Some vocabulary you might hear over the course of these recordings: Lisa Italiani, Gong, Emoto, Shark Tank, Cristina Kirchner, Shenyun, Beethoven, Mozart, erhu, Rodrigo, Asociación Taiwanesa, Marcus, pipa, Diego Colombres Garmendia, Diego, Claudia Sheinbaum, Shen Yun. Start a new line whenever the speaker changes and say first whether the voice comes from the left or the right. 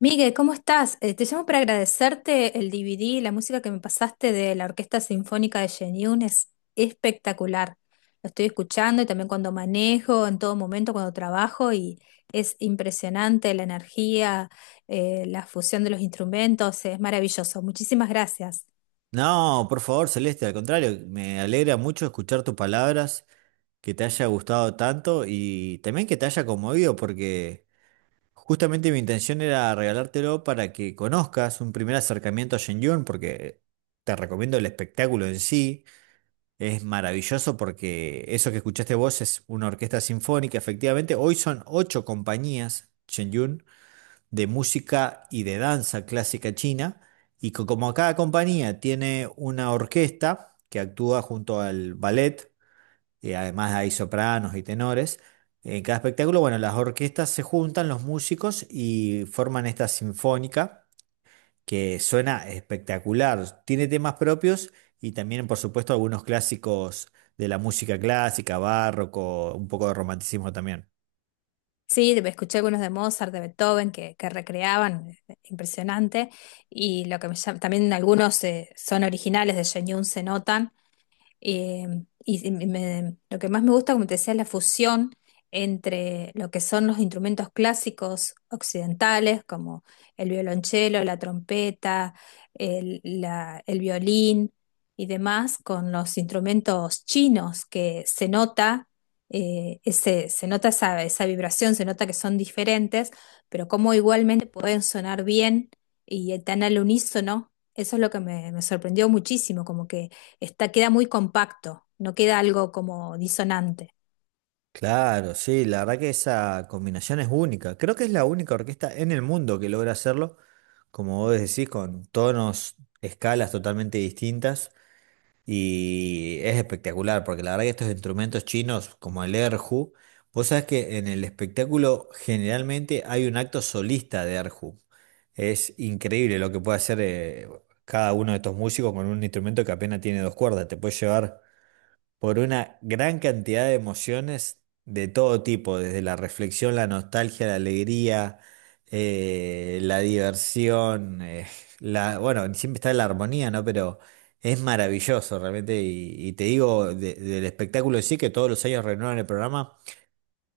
left: Miguel, ¿cómo estás? Te llamo para agradecerte el DVD, la música que me pasaste de la Orquesta Sinfónica de Shenyun es espectacular. Lo estoy escuchando y también cuando manejo, en todo momento, cuando trabajo y es impresionante la energía, la fusión de los instrumentos, es maravilloso. Muchísimas gracias.
right: No, por favor, Celeste, al contrario, me alegra mucho escuchar tus palabras, que te haya gustado tanto y también que te haya conmovido, porque justamente mi intención era regalártelo para que conozcas un primer acercamiento a Shenyun, porque te recomiendo el espectáculo en sí, es maravilloso porque eso que escuchaste vos es una orquesta sinfónica, efectivamente, hoy son ocho compañías, Shenyun de música y de danza clásica china. Y como cada compañía tiene una orquesta que actúa junto al ballet, y además hay sopranos y tenores, en cada espectáculo, bueno, las orquestas se juntan, los músicos, y forman esta sinfónica que suena espectacular. Tiene temas propios y también, por supuesto, algunos clásicos de la música clásica, barroco, un poco de romanticismo también.
left: Sí, escuché algunos de Mozart, de Beethoven que recreaban, impresionante. Y lo que también algunos son originales de Shenyun, se notan. Eh, lo que más me gusta, como te decía, es la fusión entre lo que son los instrumentos clásicos occidentales, como el violonchelo, la trompeta, el violín y demás, con los instrumentos chinos, que se nota, se nota esa vibración, se nota que son diferentes, pero como igualmente pueden sonar bien y tan al unísono. Eso es lo que me sorprendió muchísimo, como que está, queda muy compacto, no queda algo como disonante.
right: Claro, sí, la verdad que esa combinación es única. Creo que es la única orquesta en el mundo que logra hacerlo, como vos decís, con tonos, escalas totalmente distintas. Y es espectacular, porque la verdad que estos instrumentos chinos, como el erhu, vos sabés que en el espectáculo generalmente hay un acto solista de erhu. Es increíble lo que puede hacer cada uno de estos músicos con un instrumento que apenas tiene dos cuerdas. Te puede llevar por una gran cantidad de emociones de todo tipo, desde la reflexión, la nostalgia, la alegría, la diversión, la, bueno, siempre está la armonía, ¿no? Pero es maravilloso realmente y te digo, del espectáculo en sí, que todos los años renuevan el programa,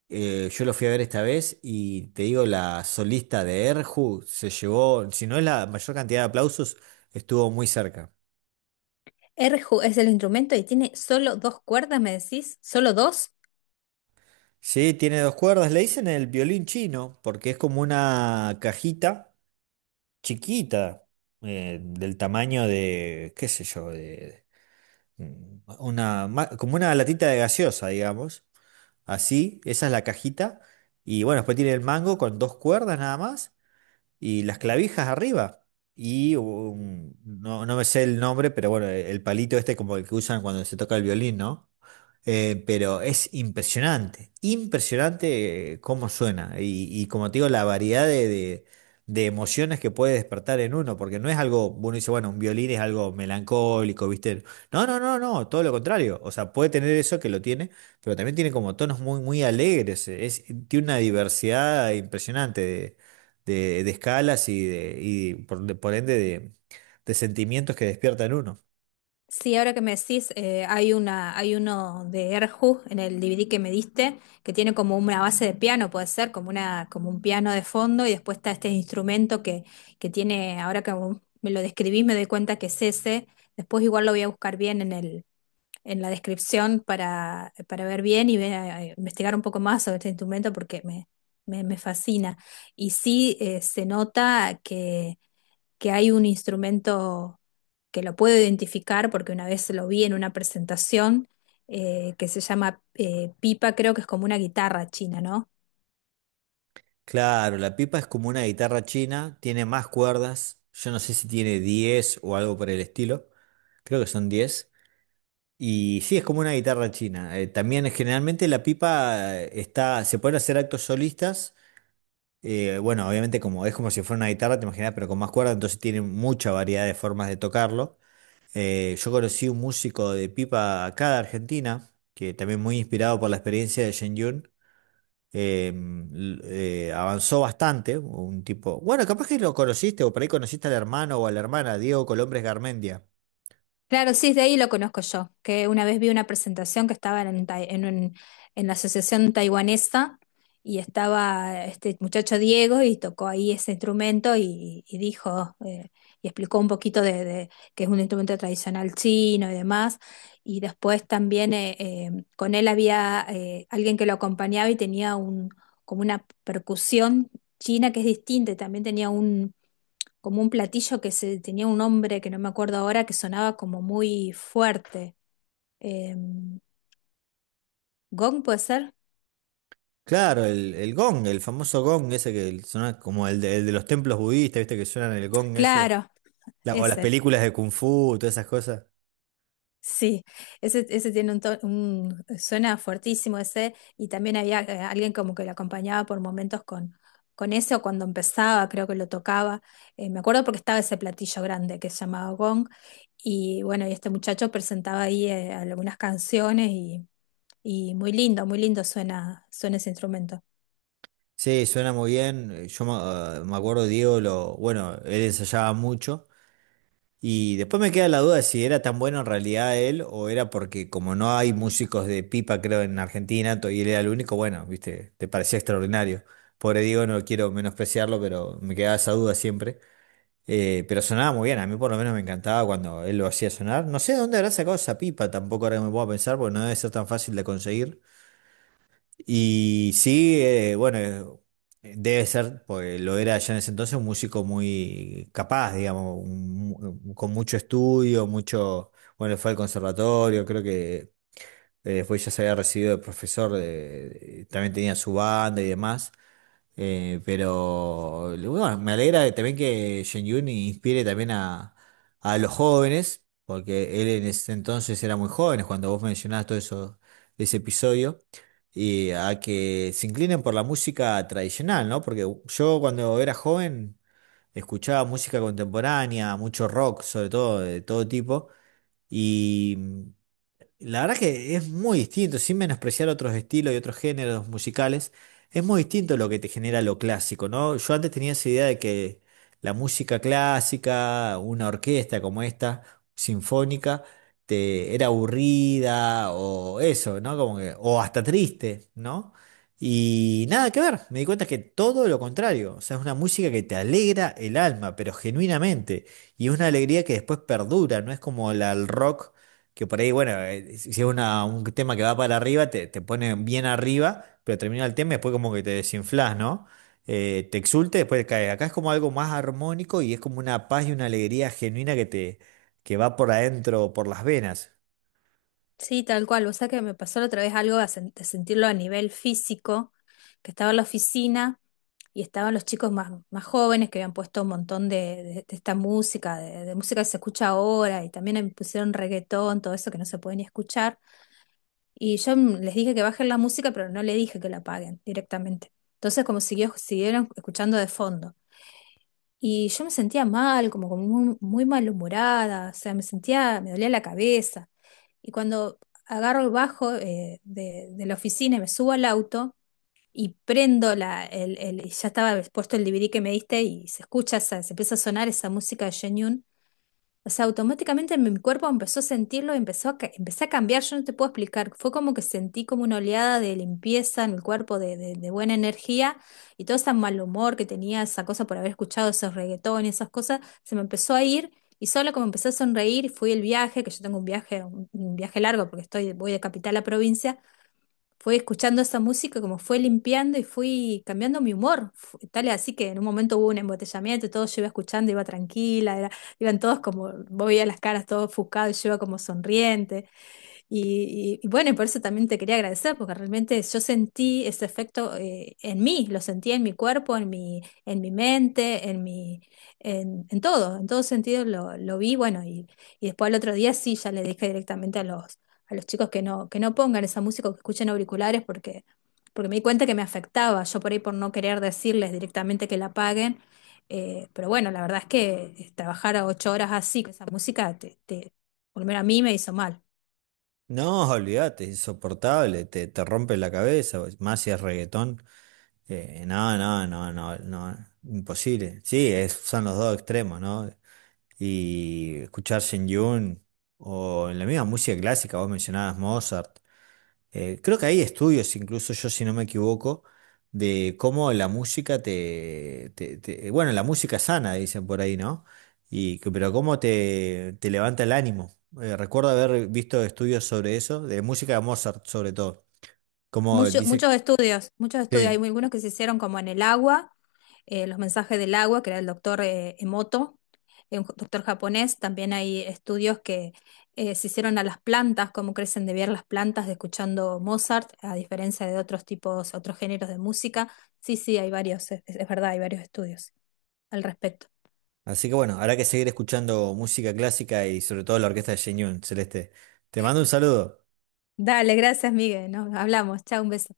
right: yo lo fui a ver esta vez y te digo, la solista de Erju se llevó, si no es la mayor cantidad de aplausos, estuvo muy cerca.
left: Erhu es el instrumento y tiene solo dos cuerdas, me decís, solo dos.
right: Sí, tiene dos cuerdas. Le dicen el violín chino porque es como una cajita chiquita, del tamaño de, qué sé yo, de una, como una latita de gaseosa, digamos. Así, esa es la cajita. Y bueno, después tiene el mango con dos cuerdas nada más y las clavijas arriba. Y no, no me sé el nombre, pero bueno, el palito este como el que usan cuando se toca el violín, ¿no? Pero es impresionante, impresionante cómo suena y como te digo, la variedad de, de emociones que puede despertar en uno, porque no es algo, uno dice, bueno, un violín es algo melancólico, ¿viste? No, no, no, no, todo lo contrario, o sea, puede tener eso que lo tiene, pero también tiene como tonos muy, muy alegres, es, tiene una diversidad impresionante de, de escalas y, de, y por ende de sentimientos que despierta en uno.
left: Sí, ahora que me decís, hay hay uno de Erhu en el DVD que me diste, que tiene como una base de piano, puede ser, como una, como un piano de fondo, y después está este instrumento que tiene, ahora que me lo describís, me doy cuenta que es ese. Después igual lo voy a buscar bien en en la descripción para ver bien y investigar un poco más sobre este instrumento me fascina. Y sí se nota que hay un instrumento que lo puedo identificar porque una vez lo vi en una presentación que se llama pipa, creo que es como una guitarra china, ¿no?
right: Claro, la pipa es como una guitarra china, tiene más cuerdas, yo no sé si tiene 10 o algo por el estilo, creo que son 10. Y sí, es como una guitarra china. También generalmente la pipa está, se pueden hacer actos solistas, bueno, obviamente como es como si fuera una guitarra, te imaginas, pero con más cuerdas, entonces tiene mucha variedad de formas de tocarlo. Yo conocí un músico de pipa acá de Argentina, que también muy inspirado por la experiencia de Shen eh, avanzó bastante, un tipo, bueno, capaz que lo conociste o por ahí conociste al hermano o a la hermana, Diego Colombres Garmendia.
left: Claro, sí, de ahí lo conozco yo, que una vez vi una presentación que estaba en la Asociación Taiwanesa y estaba este muchacho Diego y tocó ahí ese instrumento y dijo y explicó un poquito de que es un instrumento tradicional chino y demás. Y después también con él había alguien que lo acompañaba y tenía un, como una percusión china que es distinta, y también tenía como un platillo tenía un nombre que no me acuerdo ahora, que sonaba como muy fuerte. Eh, ¿Gong puede ser?
right: Claro, el gong, el famoso gong ese que suena como el de los templos budistas, ¿viste? Que suenan el gong ese.
left: Claro,
right: O las
left: ese.
right: películas de Kung Fu, todas esas cosas.
left: Sí, ese tiene suena fuertísimo ese, y también había alguien como que lo acompañaba por momentos con ese, o cuando empezaba, creo que lo tocaba. Me acuerdo porque estaba ese platillo grande que se llamaba gong, y bueno, y este muchacho presentaba ahí algunas canciones y muy lindo suena, suena ese instrumento.
right: Sí, suena muy bien. Yo me, ah, me acuerdo, Diego, lo, bueno, él ensayaba mucho. Y después me queda la duda de si era tan bueno en realidad él o era porque como no hay músicos de pipa, creo, en Argentina, y él era el único, bueno, viste, te parecía extraordinario. Pobre Diego, no quiero menospreciarlo, pero me quedaba esa duda siempre. Pero sonaba muy bien, a mí por lo menos me encantaba cuando él lo hacía sonar. No sé de dónde habrá sacado esa pipa, tampoco ahora que me puedo pensar, porque no debe ser tan fácil de conseguir. Y sí, bueno, debe ser, porque lo era ya en ese entonces, un músico muy capaz, digamos, con mucho estudio, mucho, bueno, fue al conservatorio, creo que después ya se había recibido de profesor, también tenía su banda y demás. Pero bueno, me alegra también que Shen Yun inspire también a los jóvenes, porque él en ese entonces era muy joven, cuando vos mencionabas todo eso, ese episodio, y a que se inclinen por la música tradicional, ¿no? Porque yo cuando era joven escuchaba música contemporánea, mucho rock, sobre todo, de todo tipo, y la verdad que es muy distinto, sin menospreciar otros estilos y otros géneros musicales, es muy distinto lo que te genera lo clásico, ¿no? Yo antes tenía esa idea de que la música clásica, una orquesta como esta, sinfónica, te era aburrida o eso, ¿no? Como que, o hasta triste, ¿no? Y nada que ver, me di cuenta que todo lo contrario, o sea, es una música que te alegra el alma, pero genuinamente, y es una alegría que después perdura, no es como la, el rock que por ahí, bueno, si es un tema que va para arriba, te pone bien arriba, pero termina el tema y después como que te desinflás, ¿no? Te exulte, después te caes. Acá es como algo más armónico y es como una paz y una alegría genuina que te, que va por adentro, por las venas.
left: Sí, tal cual. Vos sabés que me pasó la otra vez algo de, de sentirlo a nivel físico, que estaba en la oficina y estaban los chicos más, más jóvenes que habían puesto un montón de esta música, de música que se escucha ahora, y también pusieron reggaetón, todo eso que no se puede ni escuchar. Y yo les dije que bajen la música, pero no le dije que la apaguen directamente. Entonces, siguieron escuchando de fondo. Y yo me sentía mal, como, como muy, muy malhumorada, o sea, me sentía, me dolía la cabeza. Y cuando agarro el bajo de la oficina y me subo al auto y prendo y ya estaba puesto el DVD que me diste y se escucha, se empieza a sonar esa música de Shenyun, o sea, automáticamente mi cuerpo empezó a sentirlo, empezó a, empecé a cambiar, yo no te puedo explicar, fue como que sentí como una oleada de limpieza en el cuerpo, de buena energía y todo ese mal humor que tenía, esa cosa por haber escuchado esos reggaetones, esas cosas, se me empezó a ir y solo como empecé a sonreír, fui el viaje, que yo tengo un viaje, un viaje largo porque estoy, voy de capital a provincia, fui escuchando esa música, como fue limpiando y fui cambiando mi humor. Tal es así que en un momento hubo un embotellamiento, y todo yo iba escuchando, iba tranquila, iban todos como, vos veías las caras todos ofuscados, y yo iba como sonriente. Y bueno, y por eso también te quería agradecer, porque realmente yo sentí ese efecto en mí, lo sentí en mi cuerpo, en mi mente, en todo sentido lo vi, bueno, y después al otro día sí, ya le dije directamente a a los chicos que no pongan esa música o que escuchen auriculares porque, porque me di cuenta que me afectaba, yo por ahí por no querer decirles directamente que la apaguen, pero bueno, la verdad es que trabajar a 8 horas así, con esa música, por lo menos a mí me hizo mal.
right: No, olvídate, es insoportable, te rompe la cabeza, más si es reggaetón. No, no, no, no, no, imposible. Sí, es- son los dos extremos, ¿no? Y escuchar Shen Yun o en la misma música clásica, vos mencionabas Mozart. Creo que hay estudios, incluso yo si no me equivoco, de cómo la música bueno, la música sana, dicen por ahí, ¿no? Pero cómo te, te levanta el ánimo. Recuerdo haber visto estudios sobre eso, de música de Mozart sobre todo. Como dice,
left: Muchos estudios, muchos estudios. Hay
right: sí.
left: algunos que se hicieron como en el agua, los mensajes del agua, que era el doctor Emoto, un doctor japonés. También hay estudios que se hicieron a las plantas, cómo crecen de ver las plantas de escuchando Mozart, a diferencia de otros tipos, otros géneros de música. Sí, sí, hay varios, es verdad, hay varios estudios al respecto.
right: Así que bueno, habrá que seguir escuchando música clásica y sobre todo la orquesta de Shen Yun, Celeste. Te mando un saludo.
left: Dale, gracias, Miguel. Nos hablamos. Chao, un beso.